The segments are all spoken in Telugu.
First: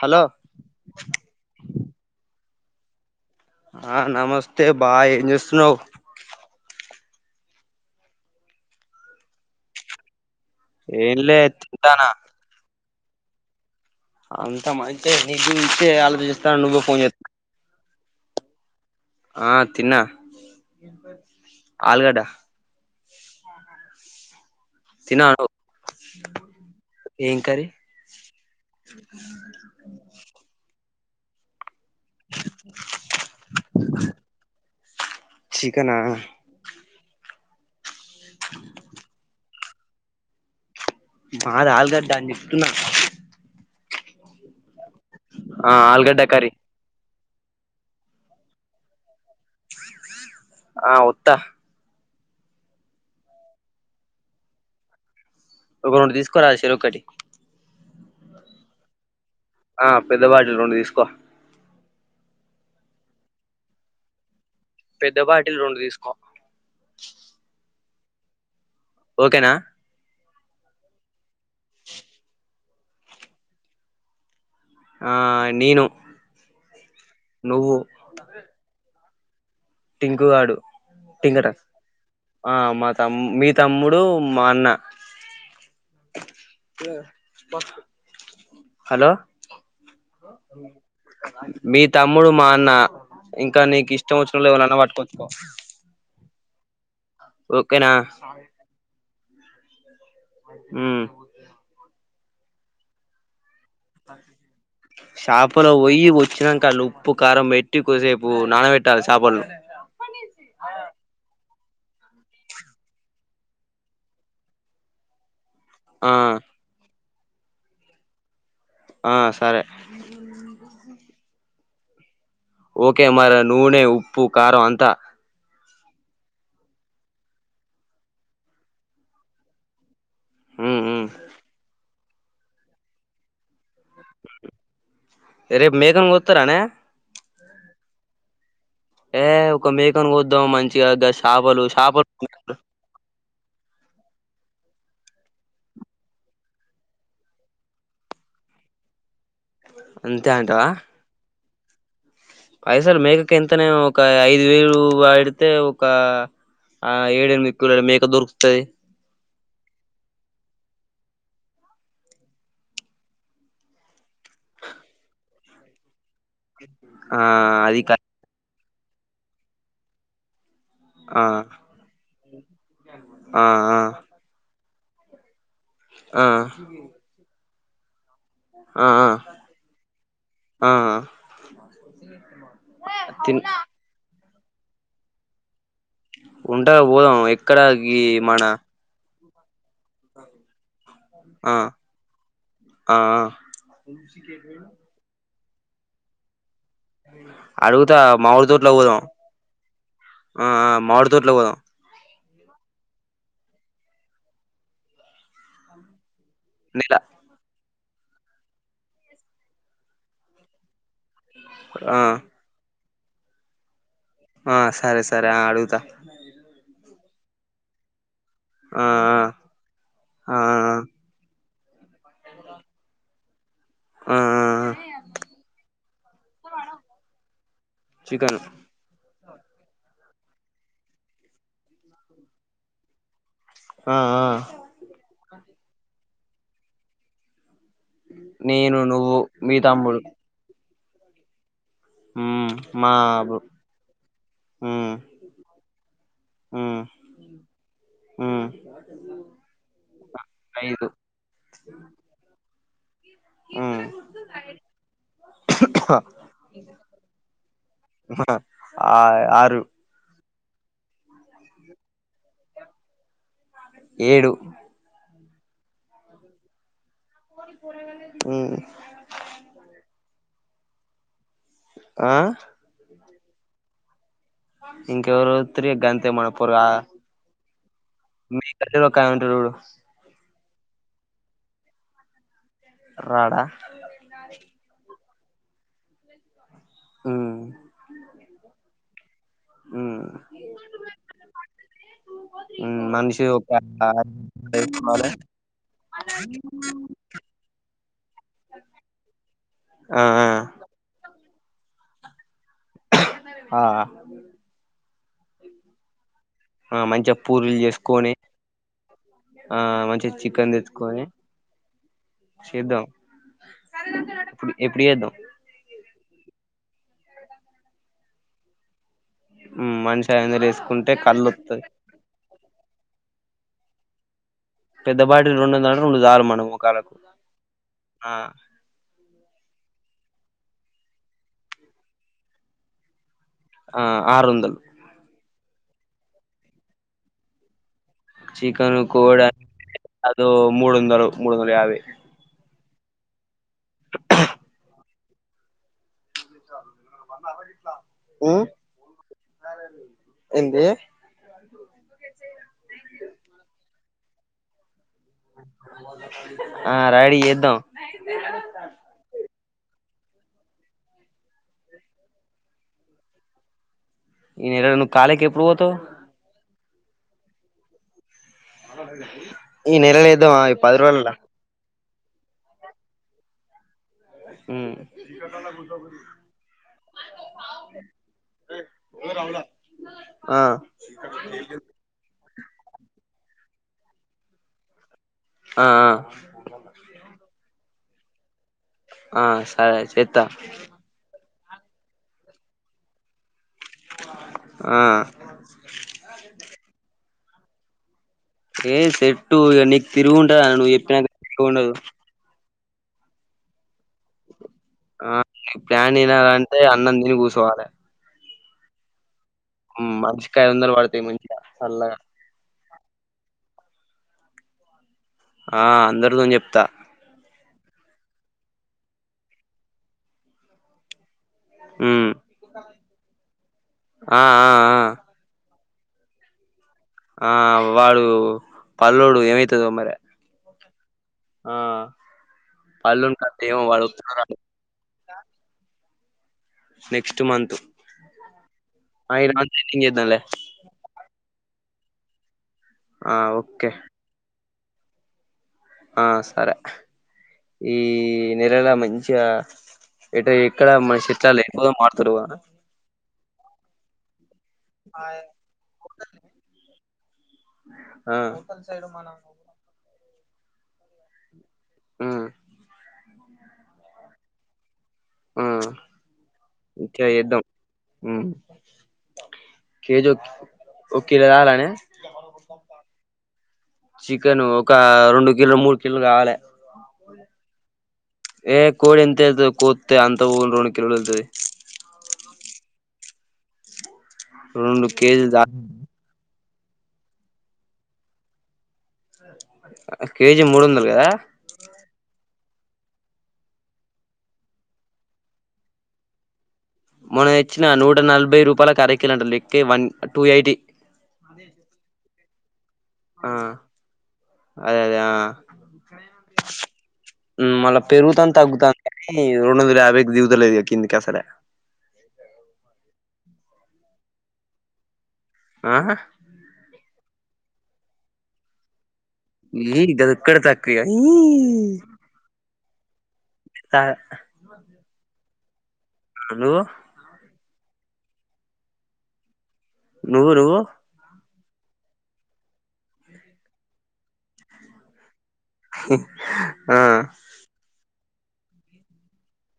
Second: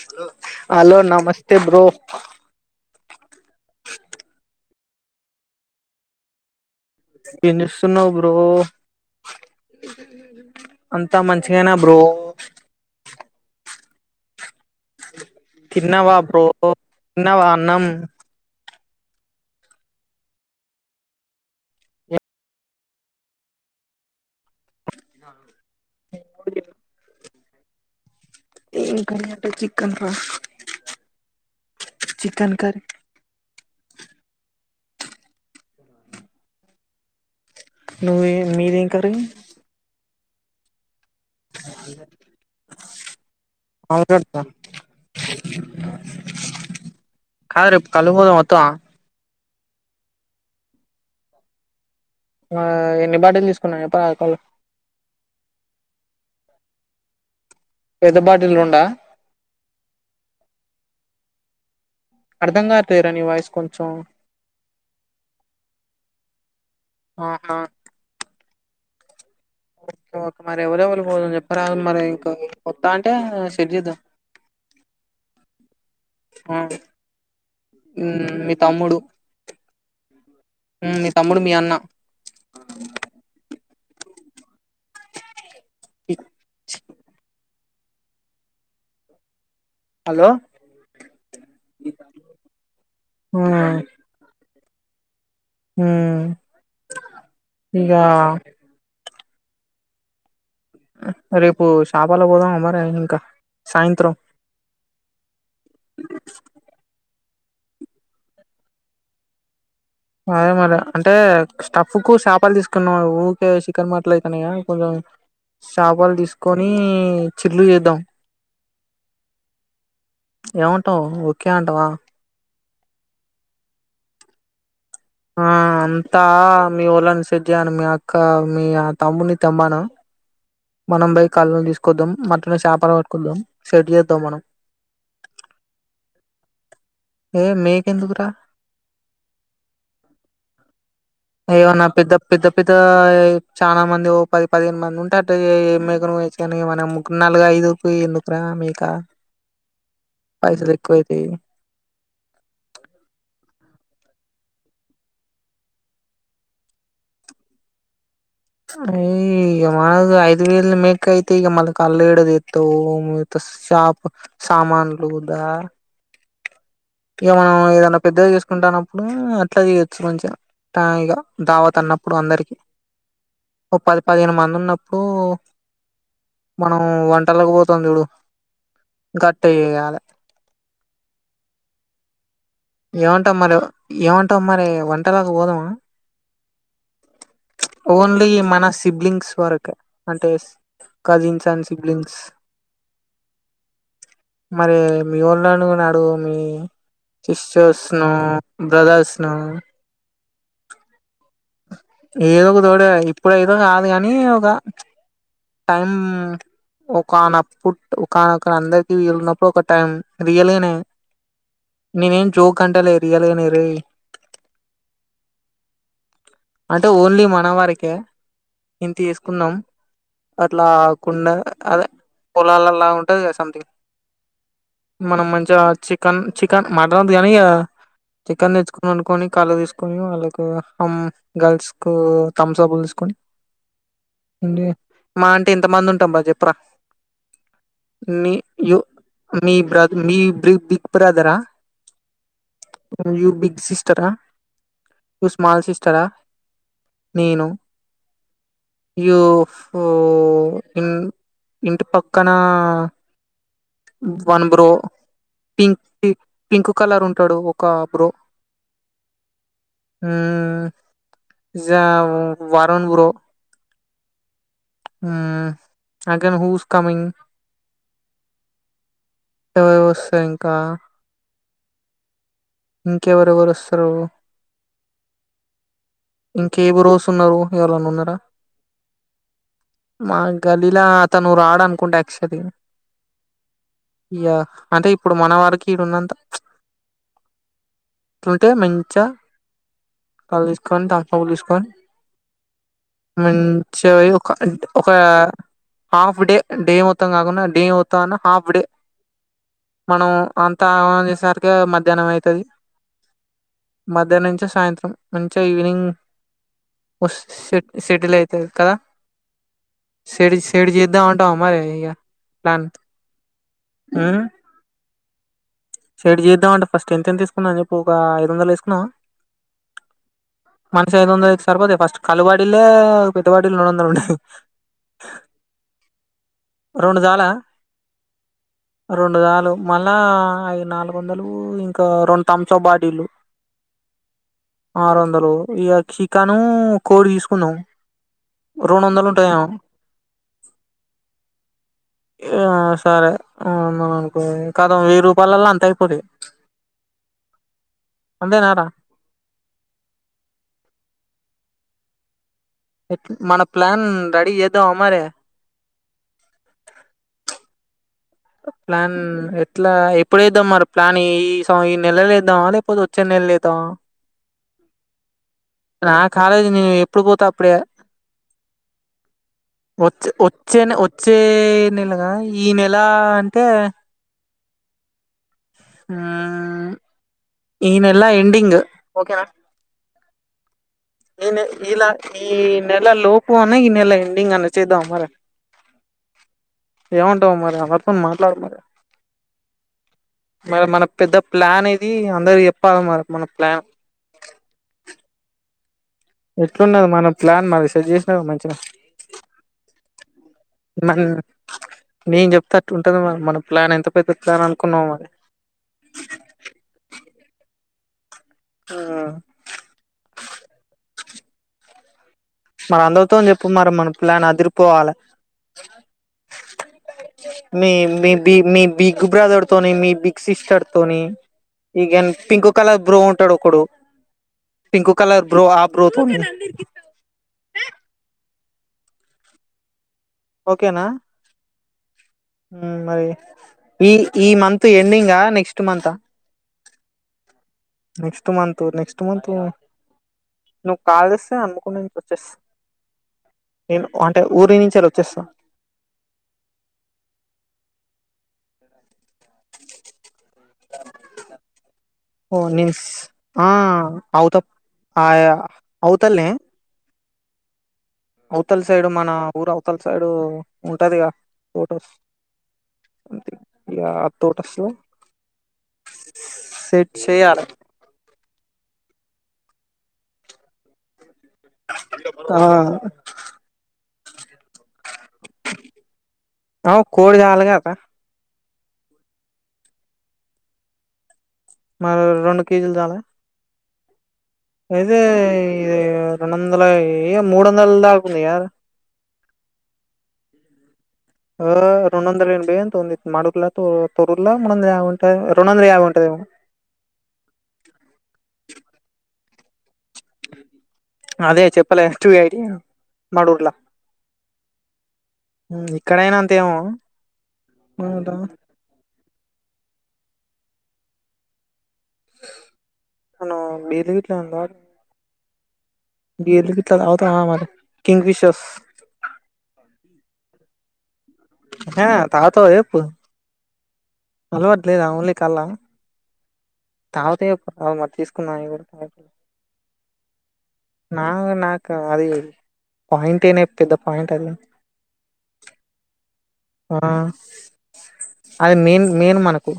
హలో హలో నమస్తే బ్రో ఆ నమస్తే బాయ్ ఏ చేస్తుినవు పన్స్న బ్రో అంతా ఏంలే మంచిగాైనా బ్రో తింటానా అంత అయితే నీజ ఇే తిన్నావా బ్రో ఆలోచిస్తా నువ్వే ఫోన్ చేస్తా తిన్నావా అన్నం ఆ తిన్నా ఆల్గడ్డ తినను ఏంకారి ఏ కనీట చికెన్ ఫ చికెన్ కర్ ికనా నవి మీరింగ్ కర బా రాలగడా అని చెప్తున్నా అవుడ్ స ఆ ఆల్గడ్డ కారి కాదీ కలుపోోదు మొత్త ఆ ఉత్తా ఆ ఎన్ని బాటలు తీసుకున్నా పాళ ఒక రెండు తీసుకోరాలి చెరు ఒకటి పెద్ద బాటిలుండా ఆ పెద్దవాటి ర ఉండి తీసుకో అర్ధంంగాలేరా నీ వాయిస్ కొంచెం పెద్దపాటీలు రెండు తీసుకో ఆహా ఓకేనా ఇం మరి ఎవరెవరు పోని చెప్పరా మరి ఇంకా కొొత్తా అంటే షర్ చేద్దాం ఆ నేను ఆ నువ్వు మీ తమ్ముడు టింకుగాడు ఉమ్ మీ తమ్ముడు మీ టింకరాజ అన్న ఆ మా త మీ తమ్ముడు మాన్న హలో హలో మీ తమ్ముడు మా అన్న ఆ ఇంకా నీకు ఇష్టం వచ్చ ఎవైన్నా పట్కోవచ్చుకో హ ఓకేనా ఇకా ఉమ్ రేపు శాపలో పోదాం అమ్ మరి ఇంకా సాయంత్రం షాపలో వ్యి వచ్చినాక లుప్పు కారం మెట్టి కొసేపుూ నాన వెట్టాలి సాపడ అదే మరి అంటే స్టఫ్ కు చేాపాలు తీసుకున్నాం ఊరికే చికన్ మాటలు అయితున్నాయా కొంచెం ఆ చాపాలు తీసుకని చిల్లు చేద్దాం ఆ సరే ఏమంటావు ఒకే అంటావా ఓకే మరి నూనె ఉప్పు ఖారం అంత ఆ అంతా మీ ఓళని సజను మీ అక్క మీ తమ్ముని తెమ్మాను ఉమ్ ఉమ్ మనంపైై కాళ్ళని తీసుకొద్దాం మటును చేాపర పట్టుకుొద్దాం షెటి చేద్దాం మనం రేపు మేకం కొత్తరనే ఏ మేక్ ఎందుకు ర ఏ ఒక మేకను కోద్దాం మంచిగా గ చాపలు ఏమన్నా పెద్ద చాపలు పెద్ద పెద్ద చాలా మంది ఓ పది పదిహేను మంది ఉంటారు ఏ మేకు వ మన ము నాలుగగు ఐదుకి ఎందుకురా మేకా అంతే అంటావా పైసలు ఎక్కువైతే పైసలు మేకక ఎంతనే ఒక ఐదు వేలు వాడితే ఒక ఆ ఏడ మేక దొరుకు ఏ అ ఐదు వేల మెకా తు ఇగ కాలే డద దత మ త చాపు సామాన్లుదా ఆ ఇక మనం అది క ఏదనా పెద్దగా చేసుకుంటాన్నప్పుడు అట్లా చేయొచ్చు మంచెం ఇక ఆ దావత అన్నప్పుడు అందరికి ఆ ఓ పది పదిహేను మంది ఉన్న సో ఆ మనం వంటక పోతుంది ఇూడు ఆ ఆ గట్ కాద ఆ తి ఏమంటావు మరో ఏమంటావు మరి వంటలాకు పోదాము ఉంటా పోదాం ఎక్కడ ఈ ఓన్లీ మన సిబ్లింగ్స్ వరకే అంటే కజిన్స్ అండ్ సిబ్లింగ్స్ ఆ ఆ ఇనుడు మీ సిస్టర్స్ అడుగుతా ను మామిడి తోట్లో పోదాం బ్రదర్స్ ను ఆ మాడు తోట్లో పోదాం ఏదో ఒక తోడ ఇప్పుడు ఏదో కాదు కాని ఒక టైం నెల ఒకనప్పుట్ ఒకన అందరికి వీళన్నప్పుడు ఒక టైం రియలేనే ఆ నీనేేం జో కంటల ఎరియాాలనిరే ఆ సరే సరే ఆ అడుగుతా అంటే ఓన్లీ మన వారికే ఆ ఇంత తీసుకున్నాాం ఆ ఆ అట్లాకుడా అదే పొలాలలా ఉంటది కదా సంథింగ్ ఆ ఆ మనం మంచిగా చికెన్ చికెన్ మటన్ ఓధు కానీ ఇక చికెన్ తెేర్చ్చుకున్నా తీకని కళ్ళు తీసుకొని వాళ్ళకు హమ్ గర్ల్స్ కు థమ్స్ అప్లు తీసుకొని ఆ ఆ ఉ మా అంటే ఎంత మంది ఉంటాం బ చెప్పరా మీ నేను నువ్వు మీ బ తమ్ముడు మీ్రి దిక్బ్రాదరా మ్మ్ మా యూ బు బిగ్ సిస్టర్ మ్మ్ స్మల్ సిస్ మ్మ్ నేను మ్మ్ ఇయ్యో ఇ ఐదు ఇంటి పక్కన మ్మ్ one bro pink pink colour ఉంటాడు ఒక బ్రో ఆ ఆరు వారన్ బ ఏడు అగెన్ హూస్ కమింగ్ ఉ తంకా ఆ ఇంకెవరెవరు వస్తారు ఇక త గంతి మన ఇంకే పర్గా బ్రోస్ ఉన్నారు ఎవరన్నా ఉన్నారా మీ కట్టంట జోడు గలీలా అ తను రాడ అనుకుంటే యాక్చువలీ రడా అంటే ఇప్పుడు మన వారికి ఇడున్నంత ప్చ్ హ్మ్ చ్చ కాలిస్ఖన్ తలిస్ఖన్ ఉమ్ మనిషి ఒక మంచి గ పోయి ఒక ఒక వేసుకోవాలి హాఫ్ డే డే మొత్తం కాకుండ డే మొత్తం అన్న హాఫ్ డే ఆ మనం అంతాంచేసరికి మధ్యాహ్నం ఐతది ఆ మధ్యాహ్న నుంచ సాయంత్రం మంచిగ ఈవినింగ్ ఆ మంచిగా ఓస్ సే పూరీలు చేసుకొని సెటిల్ అయితే కదా ఆ మంచి సెడ్ చికెన్ సెడ్ తెచ్చుకొని చేద్దాం అంటావా మరి ఇగ ప్లాన్ చేద్దాం ఎప్పుడ్ ఎద్దం సైడ్ చేద్దాం అంటే ఫస్ట్ ఎంత ఎంత తీసుకుందా అని చెప్పి ఒక ఐదు వందలు వేసుకున్నామా ఉమ్ మనిషి ఐదు వందలు వేసుకుంటే మనుష ఐద కళ్ళు వంద ఐదు స వత్తది రూపాయి అది ఫస్ట్ కలుబటిలే పెద్దవాడి మూడ్ వందల్ ఉంటది పెద్ద బాటిల్ రెండు వందలు అంటే రెండు చాలు మన మోకాళ్ళకు రొండు చాల ఆ రొండు గాలు మళ్ళా అది నాలుగు వందలు ఇంకా రెండు థంబ్స్ అప్ బాటిలు ఆ ఆరొందల్ ఇగ చికాను కోడి తీసుకున్నాం చికెన్ కోడ అ మూడుందలు మూడోన్దల యాబై ఆ సరే అనుకో కదా వెయ్యి రూపాయలలో అంత అయిపోతయి హ్మ్ ఎంది మన ప్లాన్ రెడీ చేద్దమా మరి ఆ రెడీ చేద్దాం ప్లాన్ ఎట్ల ఎ ఇప్పుడేద్దాం మరి ప్లాన్ ఏఈ ఈ నెల లేద్దాం లేకపోతే వచ్చే నెల లేదామా ఈ నెల నువ్వు కాలేకి ఎప్పుడు పోతావు నా కాలేజీ నేను ఎప్పుడు పోతే అప్పుడే ఈ నెలల వచ్ ఏద్దామా ఈ ఓచ్చే పది రోజులల్ల ఓచ్చే నెలుగా ఈ నెల అంటే హ్మ్ ఈనెల ఎండింగ్ ఒకే నా ఆ ఇ ఇలా ఈ నెలా లోపూ అన్న ఈ నెల ఎండింగ్ అన్న చేద్దమ మరి ఆ ఏమంటావు మరి ఆ పాప తో మాట్లాడ మరి ఆ సరే చెత్త మరి మన పెద్ద ప్లాన్ ఎది అందరు చెప్పాలి మరి మన ప్లాన్ ఆ ఎట్లున్నది మన ప్లాన్ మది సెజెస్ మంచిగ ఏ సెట్టు ఇగ నీకు తిరుగుంటది అన్న నువ్వు న చెప్పినాక తిరుగుండదు నిన్ చెప్త ఉంటది మరీ మన ప్లాన్ ఎంత పెద్ద ప్లాన్ అనుకున్నావు మరి ఆ నీ ప్లాన్ వినాలంటే అన్నం తిని కూర్చోవాలే ఆ హ్మ్ మనిషికి ఐదు వందలు పడతాయి మంచిగ చల్లగ మరి అందరితో చెప్ మరి మన ప్లాన్ అదిరిపోవాలే ఆ అందరితో చెప్త మీ మీ బి మీ బిగ్ బ్రదర్ తోని మీ బిగ్ సిస్టర్ తోని ఈగేన్ ఉమ్ పింకు కలర్ బ్రో ఉంటాడు కొడు ఆ ఆ పింకు ఆ కలర్ బ్రో ఆ బ్రో తోనీ ఆ వాడు పల్ల్లోడు ఏమైతదో మరి ఓకేనా ఆ ఉ మరి పల్లోని కథ ఏమో వాడు ఈ వత్తడో ఈ రాడో మంత్ ఎండింగ్ నెక్స్ట్ మంతా next month next month next ఆ ఈ మంత్ ఎండింగ్ చేద్దాంలే నువ్వు కాల్ చేస్తే అనుకునేంచి వచ్చేస్తా ఆ ఓకే నేను అంటే ఊరి నుంచిలా వచ్చేస్తా ఆ సరే ఈ నెలల మన్ చ ఎటు ఇక్కడ మన చెట్లాలు ఎక్కుపోదో మారుతారు క ఓ నేను ఆ అవుత ఆ అవుతల్నె అవతల సైడు మన ఊరు అవతల సైడు ఉంటదిగా తోటస్ ఉమ్ ఎహ్ తోటస్ లో ఆ సెట్ ట్రై ఏద్దాం చేయాలి ఉమ్ కేజీ ఓకే ఆ చికెన్ ఒక రెండు కిలు మూడు కిలో కావాలి అవు కోడి చాలు కదా ఏ కోడి ఎంత అయితది కోత్తే అంత పొన్ రెండు కిలోలు వత్తది మళ్ళ రెండు కేజీలు చాల రెండు ఇది కేజీ దా ఇది రెండ వందల ఏయ మూడొందలదాకుంది కద కేజీ మూడొందలు ఆ రెండు వందలు బియెతంది మడులతు తొరురల మంద ఉంటయా రెండు వందల యాభైఉంటదెమో మొన తెచ్చిన నూట నలభై రూపాయలకి అరకిలంట లెక్క వన్ టూ ఎయిటీ అదే చెప్పలే టూ ఎయిటీ ఆ మనూర్ల అదే అదే ఆ అంతేమో ఉ మళ్ళ పెరుగుతాం మనం తగ్గుతాం ఇరెండొందల యాభైకి దిగుతలె కద కిందికి అసలే మనం బీర్లు గిట్లా తాగం ఆ బీర్లు గిట్ల తాగుదామా మరి కింగ్ ఫిషర్స్ ఈది అది ఒక్కటి తక్కువ ఈ ఏ తాగుతావా చెప్పు అలవాటు లేదా ఓన్లీ కల్లా నువ్వు తాగితే చెప్పు మరి తీసుకున్నాయిత నువ్వు నువ్వు ఇ అది పాయింట్ నే పెద్ద పాయింట్ అది ఆ అది మెయిన్ మెయిన్ మనకు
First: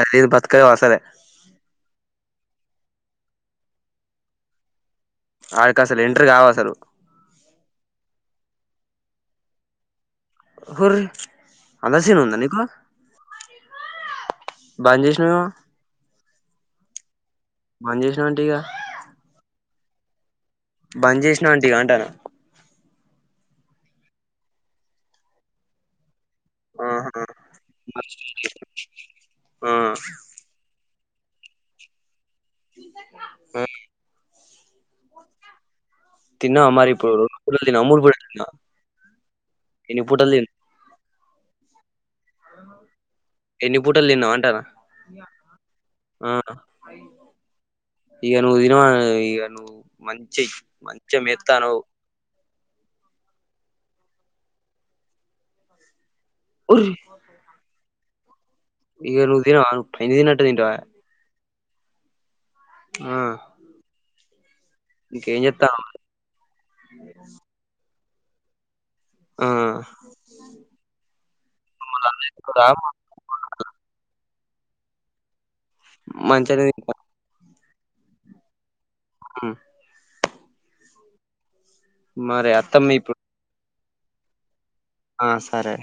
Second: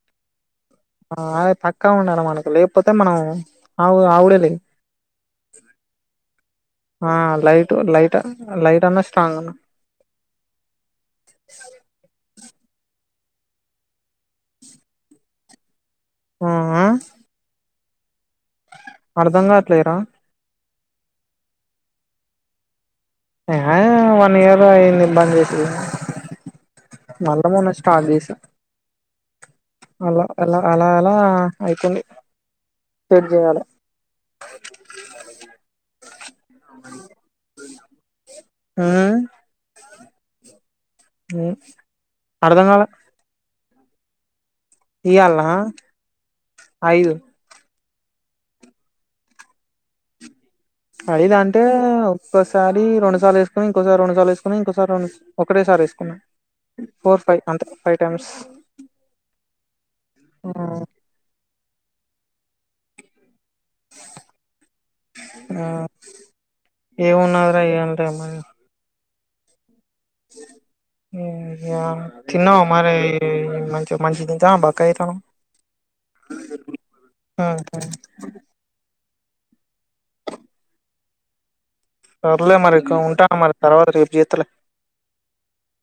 అది లేకపోతే బతకలే అసలే పక్క ఉండాలి మనకు లేకపోతే మనం ఆవు ఆవుడే లే ఆడకి అసలు ఎంట్ర కావు అసలు ఆ లైట్ లైట్ అన్న స్ట్రాంగ్ అన్నా హుర్‌ అంత సీన్ ఉందా నీకు బంద్‌ చేసినవేమో ఉహు బంద్ చేసినవేంట ఇగ లేరా బంద్ చేసినా ఏంటి ఇగ అంటనా వన్ ఇయర్ అయింది బంద్‌ చేసి ఆహా నలబై వేలస్టార్ట్ చేసా ఆ అలా అలా అలా అలా అయితుంది సేట్‌చేయాలె తిన్నావ మరి ఇప్పుడు మురుకుల్ తిన మురుకుల్ తిన్న ఆ ఎన్ని పూటల్‌ తిన్ అర్ధం గాలే ఎన్ని పూటలు తిన్నావు అంటానా ఇయల్నా ఐదు ఈగ నువ్వు దినమా ఈ నువ్వు మంచి అదిద అంటే ఒక్కసారి రెండుసార్లు వేసుకొని ఇంకోసారి రెండు సార్లు వేస్ వేసుకున్నా ఇంకోసారి ఒకటేసారి వేసుకున్నాం ఫోర్ ఫైవ్ అంతే ఫైవ్ టైమ్స్ ఇక నుదిన పనిదినట్ట నింట ఆ ఇంకేం ఆ ఏవున్నాదరా ఏమ ఆ తిన్నావ ఆ మరి మంచి మంచి ఆ బక్కగయతనవ్ మంచిగ అనే సర ఉ త్వరలే మరి ఇంక అత్తమ్మ ఇప్పుడు ఉంటాను మరి తర్వాత రేపు జీత్తలే ఆ సరే